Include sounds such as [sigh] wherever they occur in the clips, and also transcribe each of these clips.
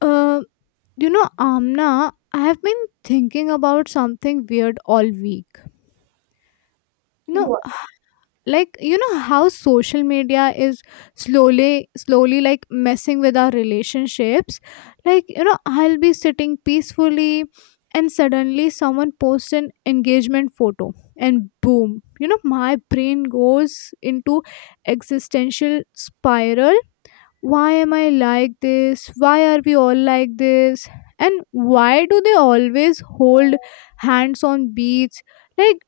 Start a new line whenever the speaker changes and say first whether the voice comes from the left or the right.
left: Uh, you know, Amna, I have been thinking about something weird all week. You know,
right: What?
left: h- like you know how social media is slowly, slowly like messing with our relationships. Like you know, I'll be sitting peacefully, and suddenly someone posts an engagement photo, and boom, you know, my brain goes into existential spiral. Why am I like this? Why are we all like this? And why do they always hold hands on beach? Like,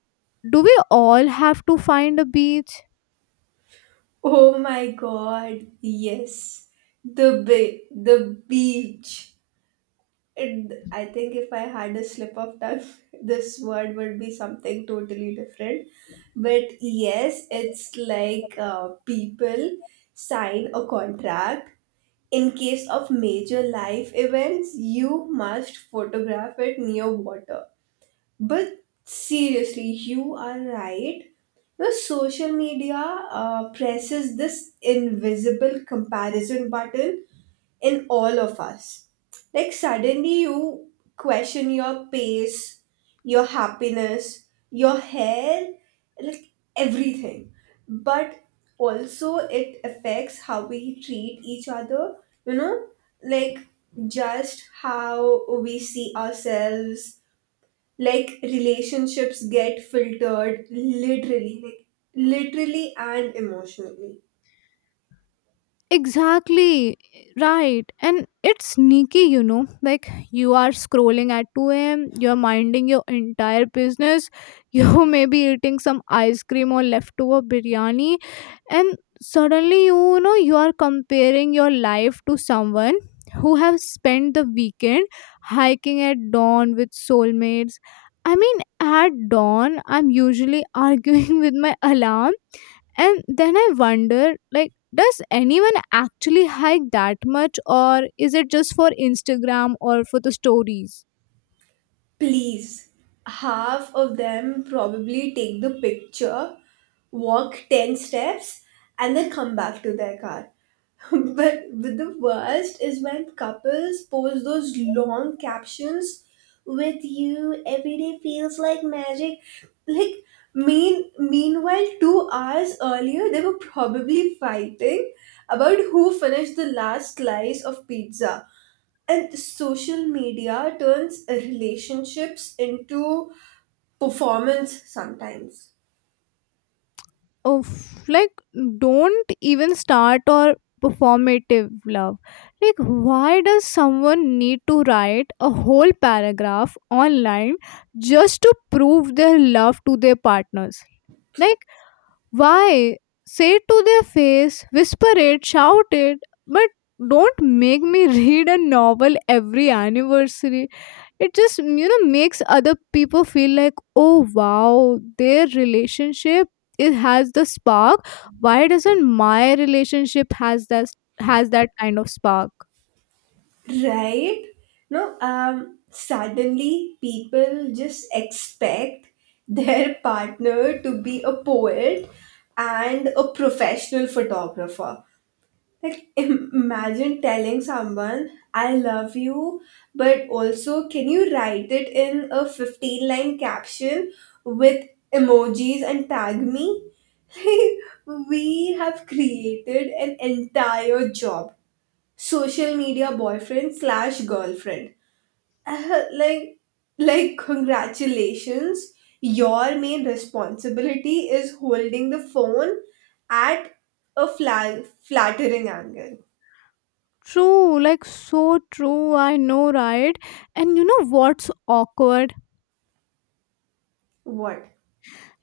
left: do we all have to find a beach?
right: Oh my God, yes. The the beach. And I think if I had a slip of tongue, [laughs] this word would be something totally different. But yes, it's like people sign a contract. In case of major life events, you must photograph it near water. But seriously, you are right. The social media presses this invisible comparison button in all of us. Like suddenly you question your pace, your happiness, your hair, like everything. But also it affects how we treat each other, you know, like just how we see ourselves, like relationships get filtered, literally and emotionally.
left: Exactly right. And it's sneaky, you know. Like you are scrolling at 2 a.m., you're minding your entire business, you [laughs] may be eating some ice cream or leftover biryani, and suddenly you know you are comparing your life to someone who have spent the weekend hiking at dawn with soulmates. I mean, at dawn, I'm usually [laughs] arguing with my alarm, and then I wonder, like, does anyone actually hike that much, or is it just for Instagram or for the stories?
right: Please, half of them probably take the picture, walk 10 steps, and then come back to their car. [laughs] But the worst is when couples post those long captions with you every day feels like magic, like mean meanwhile 2 hours earlier they were probably fighting about who finished the last slice of pizza, and social media turns relationships into performance sometimes.
left: Of like, don't even start or performative love. Like, why does someone need to write a whole paragraph online just to prove their love to their partners? Like, why? Say it to their face, whisper it, shout it, but don't make me [laughs] read a novel every anniversary. It just, you know, makes other people feel like, oh wow, their relationship it has the spark. Why doesn't my relationship has that kind of spark?
right: Right? No, suddenly people just expect their [laughs] partner to be a poet and a professional photographer. Like, imagine telling someone, I love you, but also, can you write it in a 15 line caption with emojis and tag me? [laughs] Like, we have created an entire job, social media boyfriend slash girlfriend. Uh, like, like, congratulations, your main responsibility is holding the phone at a flattering angle.
left: True, like so true, I know, right? And you know what's awkward?
right: What?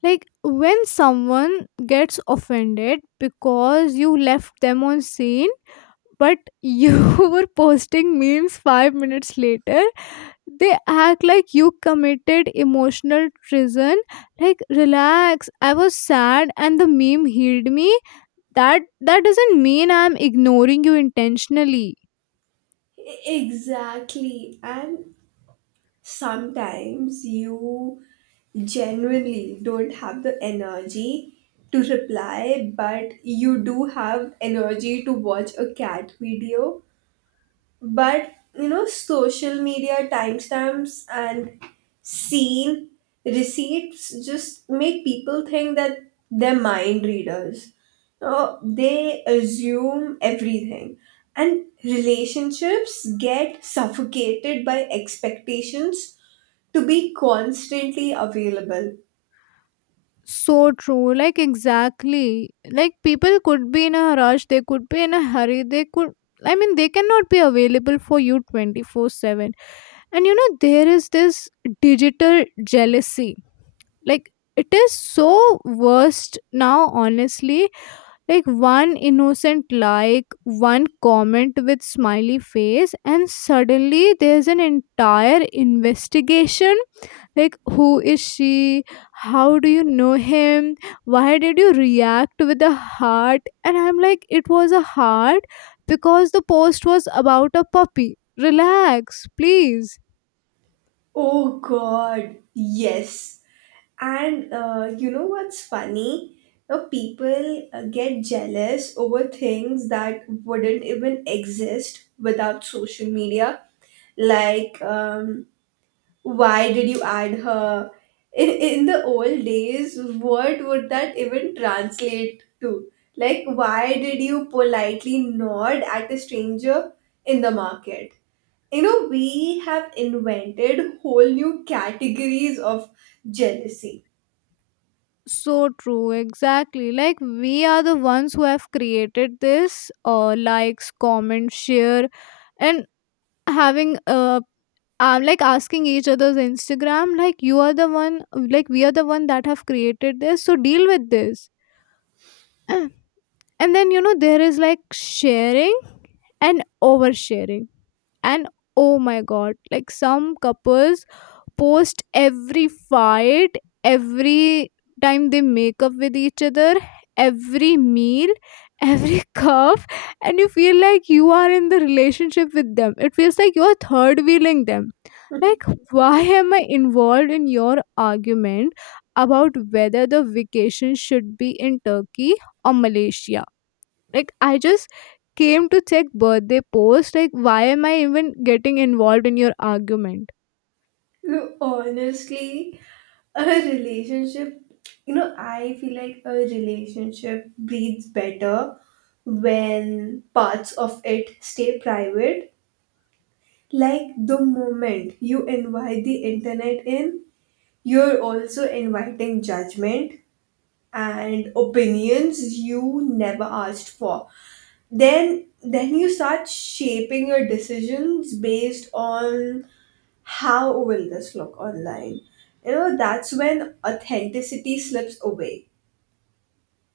left: Like when someone gets offended because you left them on scene, but you [laughs] were posting memes 5 minutes later. They act like you committed emotional treason. Like, relax, I was sad and the meme healed me. That that doesn't mean I'm ignoring you intentionally.
right: Exactly. And sometimes you genuinely don't have the energy to reply, but you do have energy to watch a cat video. But you know, social media timestamps and seen receipts just make people think that they're mind readers. No, they assume everything, and relationships get suffocated by expectations to be constantly available.
left: So true, like exactly. Like people could be in a rush, they could be in a hurry, they could, I mean, they cannot be available for you 24/7. And you know, there is this digital jealousy. Like it is so worst now, honestly. Like one innocent like, one comment with smiley face, and suddenly there's an entire investigation. Like, who is she? How do you know him? Why did you react with a heart? And I'm like, it was a heart because the post was about a puppy. Relax, please.
right: Oh God, yes. And you know what's funny? You know, people get jealous over things that wouldn't even exist without social media. Like, why did you add her? In the old days, what would that even translate to? Like, why did you politely nod at a stranger in the market? You know, we have invented whole new categories of jealousy.
left: So true, exactly. Like, we are the ones who have created this likes, comment, share, and having like asking each other's Instagram, like, you are the one, like, we are the one that have created this, so deal with this. [clears throat] And then, you know, there is like sharing and oversharing. And oh my god, like some couples post every fight, every time they make up with each other, every meal, every [laughs] cuff, and you feel like you are in the relationship with them. It feels like you're third wheeling them. Like, why am I involved in your argument about whether the vacation should be in Turkey or Malaysia? Like I just came to check birthday post. Like why am I even getting involved in your argument?
right: So honestly, a relationship, you know, I feel like a relationship breathes better when parts of it stay private. Like the moment you invite the internet in, you're also inviting judgment and opinions you never asked for. Then you start shaping your decisions based on how will this look online? You know, that's when authenticity slips away.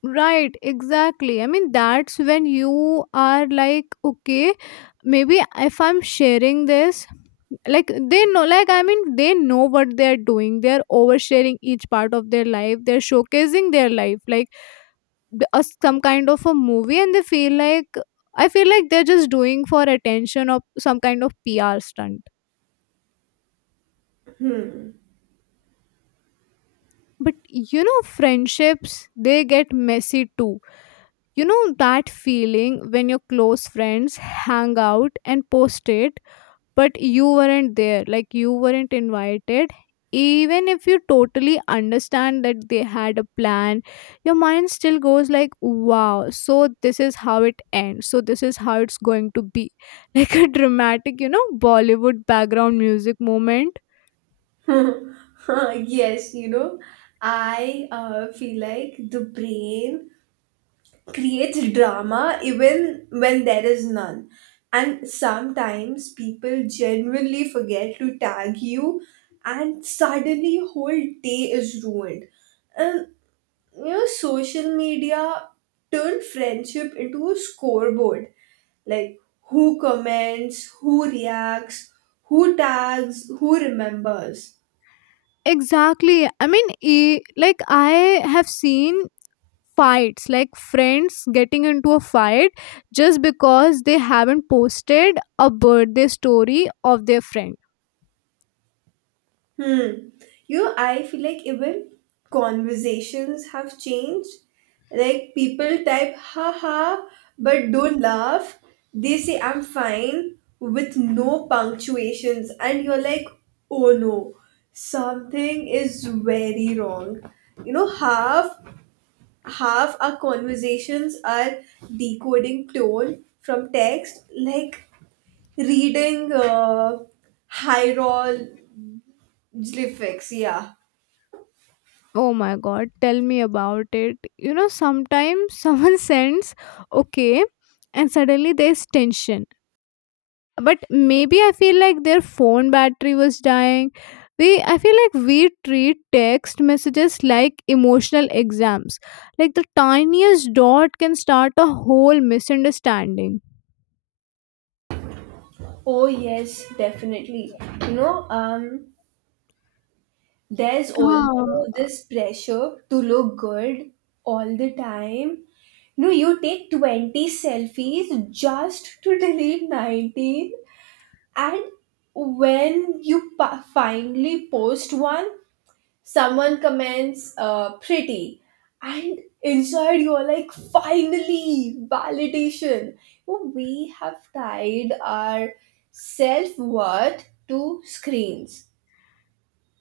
left: Right, exactly. I mean, that's when you are like, okay, maybe if I'm sharing this, like they know, like I mean, they know what they're doing. They're oversharing each part of their life. They're showcasing their life, like some kind of a movie, and they feel like I feel like they're just doing for attention or some kind of PR stunt.
right: Hmm.
left: But you know, friendships, they get messy too. You know that feeling when your close friends hang out and post it, but you weren't there, like you weren't invited. Even if you totally understand that they had a plan, your mind still goes like, wow, so this is how it ends. So this is how it's going to be. [laughs] Like a dramatic, you know, Bollywood background music moment.
right: [laughs] Yes, you know, I feel like the brain creates drama even when there is none. And sometimes people genuinely forget to tag you, and suddenly whole day is ruined. And you know, social media turned friendship into a scoreboard, like who comments, who reacts, who tags, who remembers.
left: Exactly. Like I have seen fights, like friends getting into a fight just because they haven't posted a birthday story of their friend.
right: Hmm. You know, I feel like even conversations have changed. Like people type haha but don't laugh. They say I'm fine with no punctuations and you're like, oh no, something is very wrong. You know, half our conversations are decoding tone from text, like reading hieroglyphics. Yeah.
left: Oh my god, tell me about it. You know, sometimes someone [laughs] sends okay, and suddenly there's tension, but maybe I feel like their phone battery was dying. We i feel like we treat text messages like emotional exams. Like the tiniest dot can start a whole misunderstanding.
right: Oh, yes, definitely. You know, there's also
left: Huh,
right: this pressure to look good all the time. You know, you take 20 selfies just to delete 19, and when you finally post one, someone comments pretty, and inside you're like, finally, validation. Well, we have tied our self-worth to screens.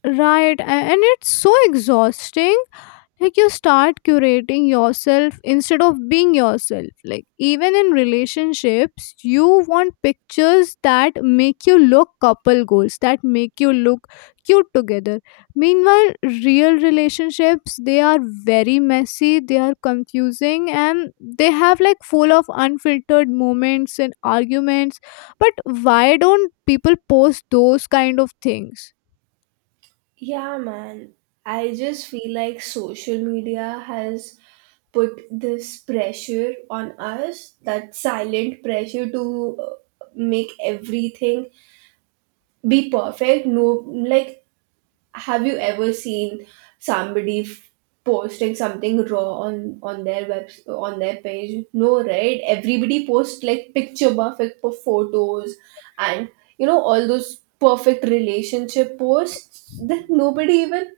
left: right. And it's so exhausting. Like, you start curating yourself instead of being yourself. Like, even in relationships, you want pictures that make you look couple goals, that make you look cute together. Meanwhile, real relationships, they are very messy, they are confusing, and they have like full of unfiltered moments and arguments. But why don't people post those kind of things?
right: Yeah, man, I just feel like social media has put this pressure on us, that silent pressure to make everything be perfect. No, like, have you ever seen somebody posting something raw on their web on their page? No, right? Everybody posts like picture perfect for photos. And you know all those perfect relationship posts that nobody even,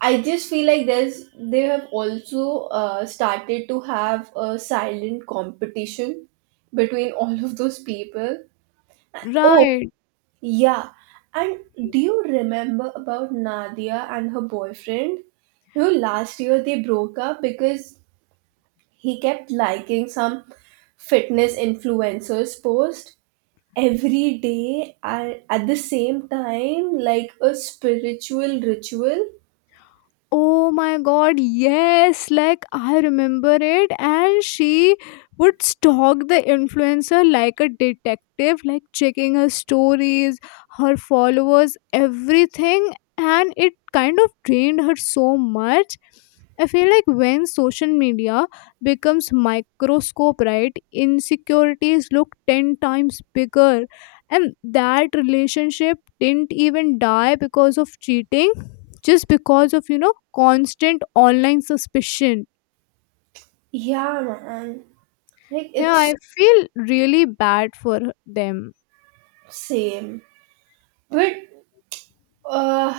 right: I just feel like there's they have also started to have a silent competition between all of those people. Oh
left: Right.
right: yeah, and do you remember about Nadia and her boyfriend? You know, last year they broke up because he kept liking some fitness influencer's post every day and at the same time, like a spiritual ritual.
left: Oh my god, yes. Like I remember it, and she would stalk the influencer like a detective, like checking her stories, her followers, everything, and it kind of drained her so much. I feel like when social media becomes microscope, right, insecurities look 10 times bigger, and that relationship didn't even die because of cheating, just because of you know constant online suspicion.
right: Yeah, man. Like
left: Yeah, I
right: it's,
left: feel really bad for them.
right: same. But uh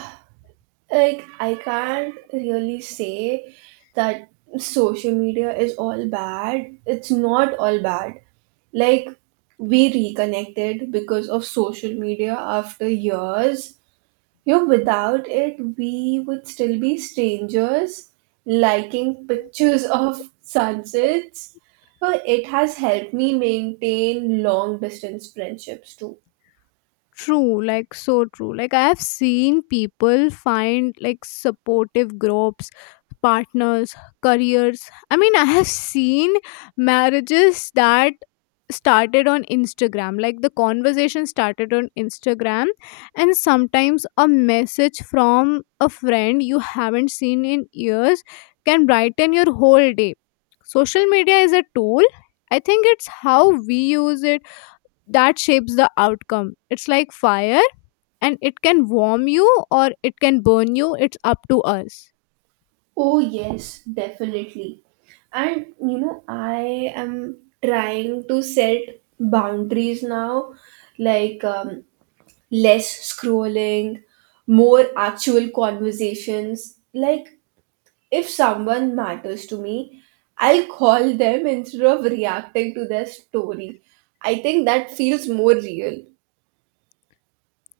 right: like I can't really say that social media is all bad. It's not all bad. Like, we reconnected because of social media after years. You know, without it we would still be strangers liking pictures [laughs] of sunsets. So it has helped me maintain long distance friendships too.
left: True, like so true. Like I have seen people find like supportive groups, partners, careers. I mean, I have seen marriages that started on Instagram. Like the conversation started on Instagram, and sometimes a message from a friend you haven't seen in years can brighten your whole day. Social media is a tool. I think it's how we use it that shapes the outcome. It's like fire, and it can warm you or it can burn you. It's up to us.
right: Oh, yes, definitely. And you know, I am trying to set boundaries now, like less scrolling, more actual conversations. Like, if someone matters to me, I'll call them instead of reacting to their story. I think that feels more real.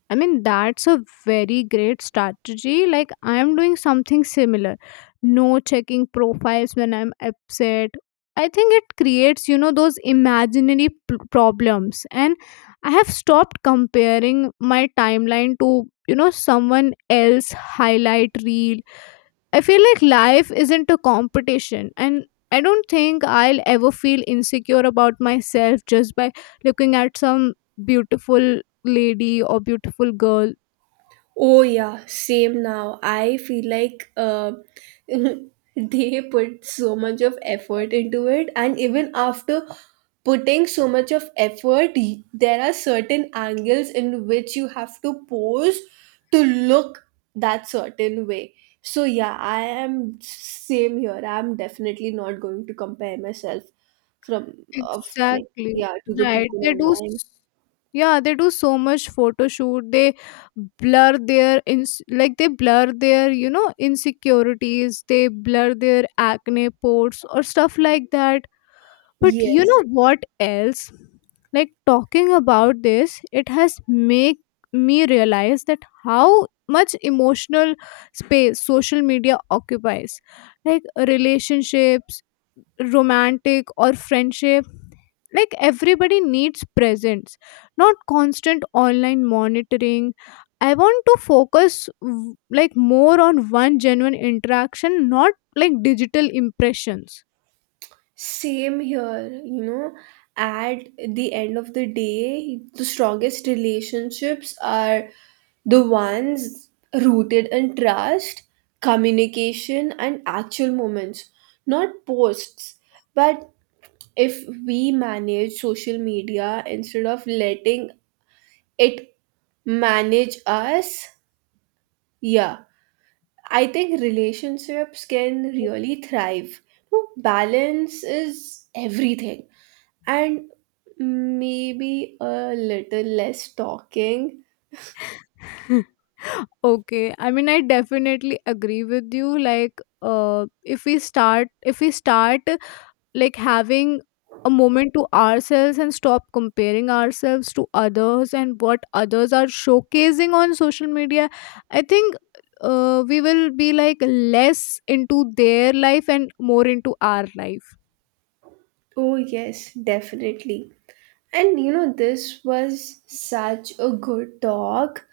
left: I mean, that's a very great strategy. Like I am doing something similar. No checking profiles when I'm upset. I think it creates, you know, those imaginary problems, and I have stopped comparing my timeline to, you know, someone else highlight reel. I feel like life isn't a competition, and I don't think I'll ever feel insecure about myself just by looking at some beautiful lady or beautiful girl.
right: Oh yeah, same now. I feel like [laughs] they put so much of effort into it, and even after putting so much of effort, there are certain angles in which you have to pose to look that certain way. So yeah, I am same here. I'm definitely not going to compare myself from of, like
left: Exactly.
right: yeah, to the
left: Right.
right: people online.
left: Yeah, they do so much photo shoot. They blur their ins- Like they blur their, you know, insecurities. They blur their acne pores or stuff like that. But you know
right: Yes.
left: what else? Like talking about this, it has make me realize that how much emotional space social media occupies. Like relationships, romantic or friendship, like everybody needs presence, not constant online monitoring. I want to like more on one genuine interaction, not like digital impressions.
right: Same here, you know, at the end of the day, the strongest relationships are the ones rooted in trust, communication, and actual moments, not posts. But if we manage social media instead of letting it manage us, yeah, I think relationships can really thrive. No, balance is everything. And maybe a little less talking.
left: [laughs] Okay, I mean I definitely agree with you. Like, uh if we start like having a moment to ourselves and stop comparing ourselves to others and what others are showcasing on social media, I think we will be like less into their life and more into our life.
right: Oh, yes, definitely. And you know, this was such a good talk.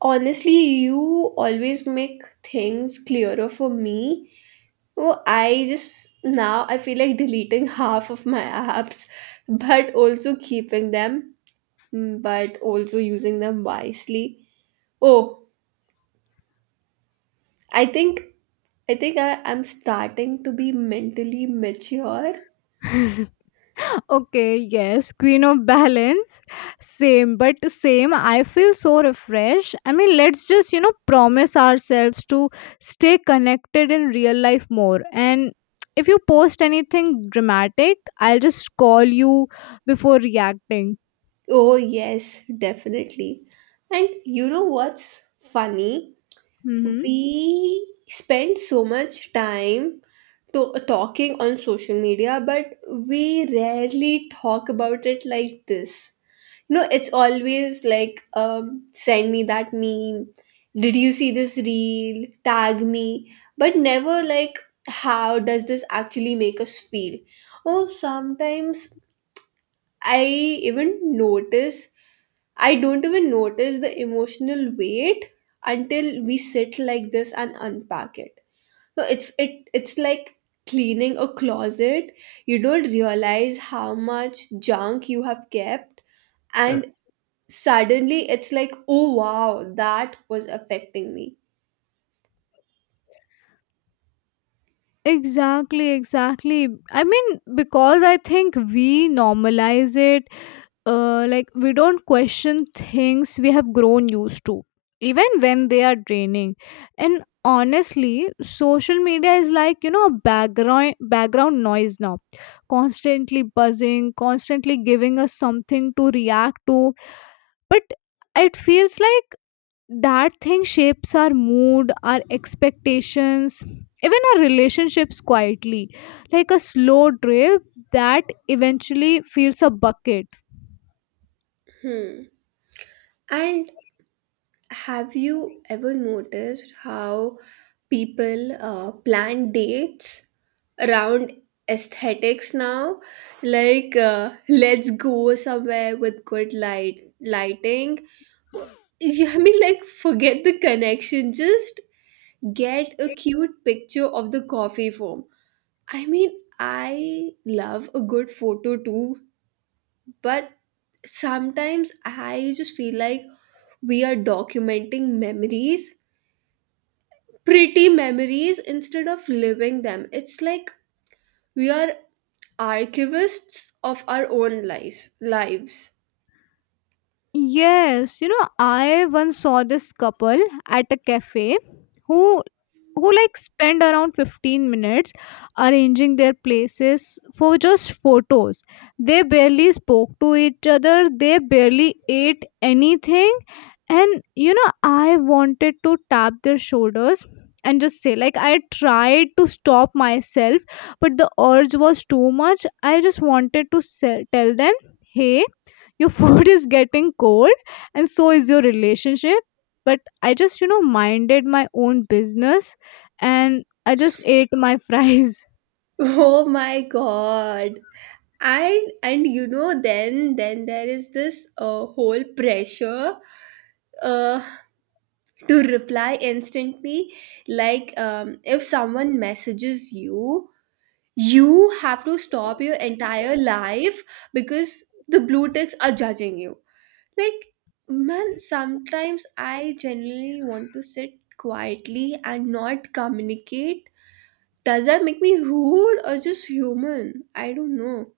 right: Honestly, you always make things clearer for me. Oh, I just, now I feel like deleting half of my apps, but also keeping them, but also using them wisely. Oh, I think I'm starting to be mentally mature.
left: [laughs] Okay, yes, queen of balance. Same, but same. I feel so refreshed. I mean, let's just, you know, promise ourselves to stay connected in real life more. And if you post anything dramatic, I'll just call you before reacting.
right: Oh, yes, definitely. And you know what's funny?
left: Mm-hmm.
right: We spend so much time talking on social media, but we rarely talk about it like this. You know, it's always like, send me that meme. Did you see this reel? Tag me. But never like, how does this actually make us feel? Oh, sometimes I even notice I don't even notice the emotional weight until we sit like this and unpack it. So it's like cleaning a closet. You don't realize how much junk you have kept, and suddenly it's like, "Oh wow, that was affecting me."
left: Exactly, exactly. I mean, because I think we normalize it, like we don't question things we have grown used to, even when they are draining. And honestly social media is like, you know, background noise now, constantly buzzing, constantly giving us something to react to. But it feels like that thing shapes our mood, our expectations, even our relationships quietly, like a slow drip that eventually fills a bucket.
right: Hmm. And have you ever noticed how people plan dates around aesthetics now? Like, let's go somewhere with good lighting. Well, [laughs] yeah, I mean, like, forget the connection. Just get a cute picture of the coffee foam. I mean, I love a good photo too, but sometimes I just feel like we are documenting memories, pretty memories, instead of living them. It's like we are archivists of our own lives. Lives. [laughs]
left: Yes, you know, I once saw this couple at a cafe who who like spend around 15 minutes arranging their places for just photos. They barely spoke to each other, they barely ate anything, and you know, I wanted to tap their shoulders and just say, like, I tried to stop myself but the urge was too much. I just wanted to sell, tell them, "Hey, your food [laughs] is getting cold and so is your relationship." But I just, you know, minded my own business and I just ate my [laughs] fries.
right: Oh my God. And you know then there is this whole pressure uh, to reply instantly. Like, if someone messages you, you have to stop your entire life because the blue ticks are judging you. Like, man, sometimes I generally want to sit quietly and not communicate. Does that make me rude or just human? I don't know.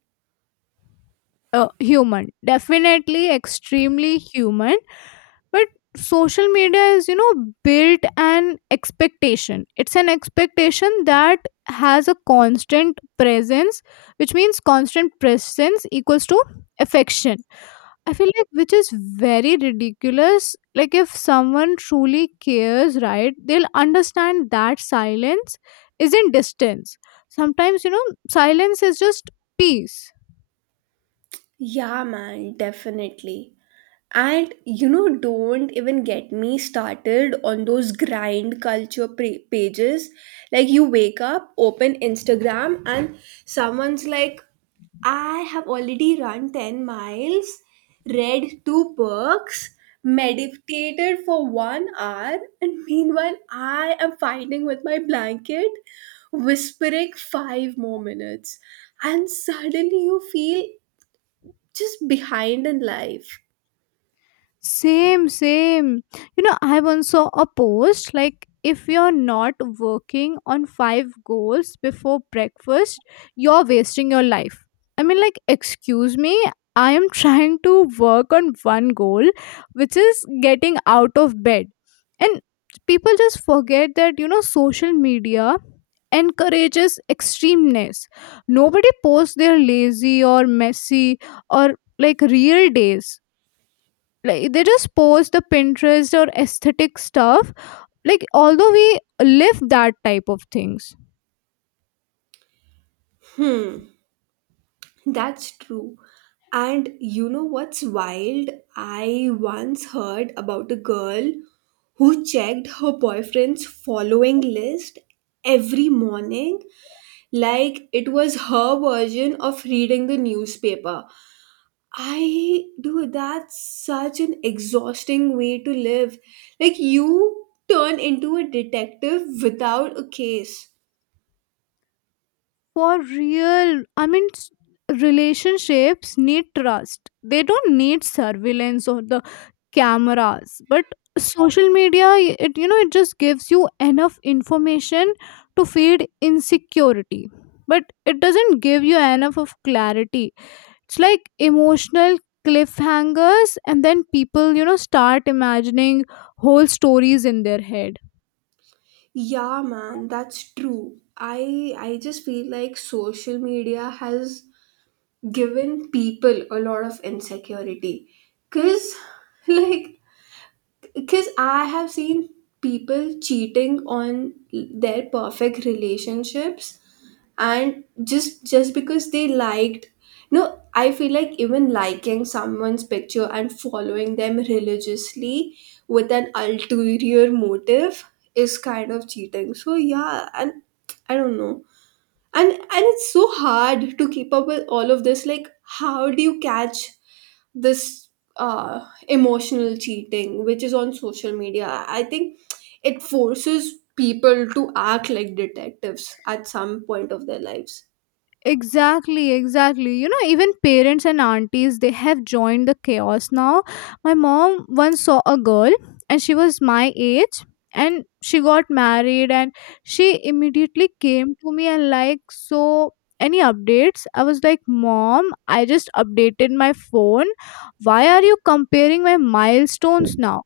left: Human, definitely extremely human. But social media is, you know, built an expectation. It's an expectation that has a constant presence, which means constant presence equals to affection. I feel like which is very ridiculous. Like if someone truly cares, right, they'll understand that silence isn't distance. Sometimes, you know, silence is just peace.
right: Yeah, man, definitely. And you know, don't even get me started on those grind culture pages. Like, you wake up, open Instagram, and someone's like, I have already run 10 miles, read two books, meditated for 1 hour, and meanwhile, I am fighting with my blanket, whispering 5 more minutes. And suddenly, you feel just behind in life.
left: Same, same. You know, I once saw a post like if you're not working on five goals before breakfast, you're wasting your life. I mean, like, excuse me, I am trying to work on one goal, which is getting out of bed. And people just forget that, you know, social media encourages extremeness. Nobody posts their lazy or messy or like real days. Like they just post the pinterest or aesthetic stuff, like although we live that type of things.
right: Hmm. That's true. And you know what's wild? I once heard about a girl who checked her boyfriend's following list every morning like it was her version of reading the newspaper. I do That's such an exhausting way to live. Like you turn into a detective without a case.
left: For real, I mean relationships need trust. They don't need surveillance or the cameras. But social media, it, you know, it just gives you enough information to feed insecurity, but it doesn't give you enough of clarity. It's like emotional cliffhangers, and then people, you know, start imagining whole stories in their head.
right: Yeah, man, that's true. I just feel like social media has given people a lot of insecurity. 'Cause [laughs] like because I have seen people cheating on their perfect relationships, and just because they liked. No, I feel like even liking someone's picture and following them religiously with an ulterior motive is kind of cheating, so yeah. And I don't know. And it's so hard to keep up with all of this, like how do you catch this uh emotional cheating which is on social media? I think it forces people to act like detectives at some point of their lives.
left: Exactly, exactly. You know, even parents and aunties they have joined the chaos now. My mom once saw a girl, and she was my age, and she got married, and she immediately came to me and like, so any updates? I was like, mom, I just updated my phone. Why are you comparing my milestones now?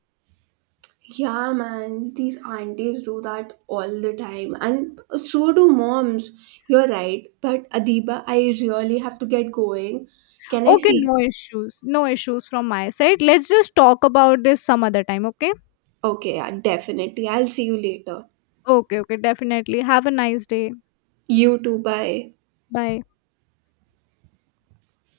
right: Yeah, man, these aunties do that all the time, and so do moms. You're right, but Adiba, I really have to get going. Can I
left: Okay,
right: see
left: no issues. No issues from my side. Let's just talk about this some other time, okay?
right: Okay, yeah, definitely, I'll see you later.
left: Okay, okay, definitely. Have a nice day.
right: You too, bye.
left: Bye.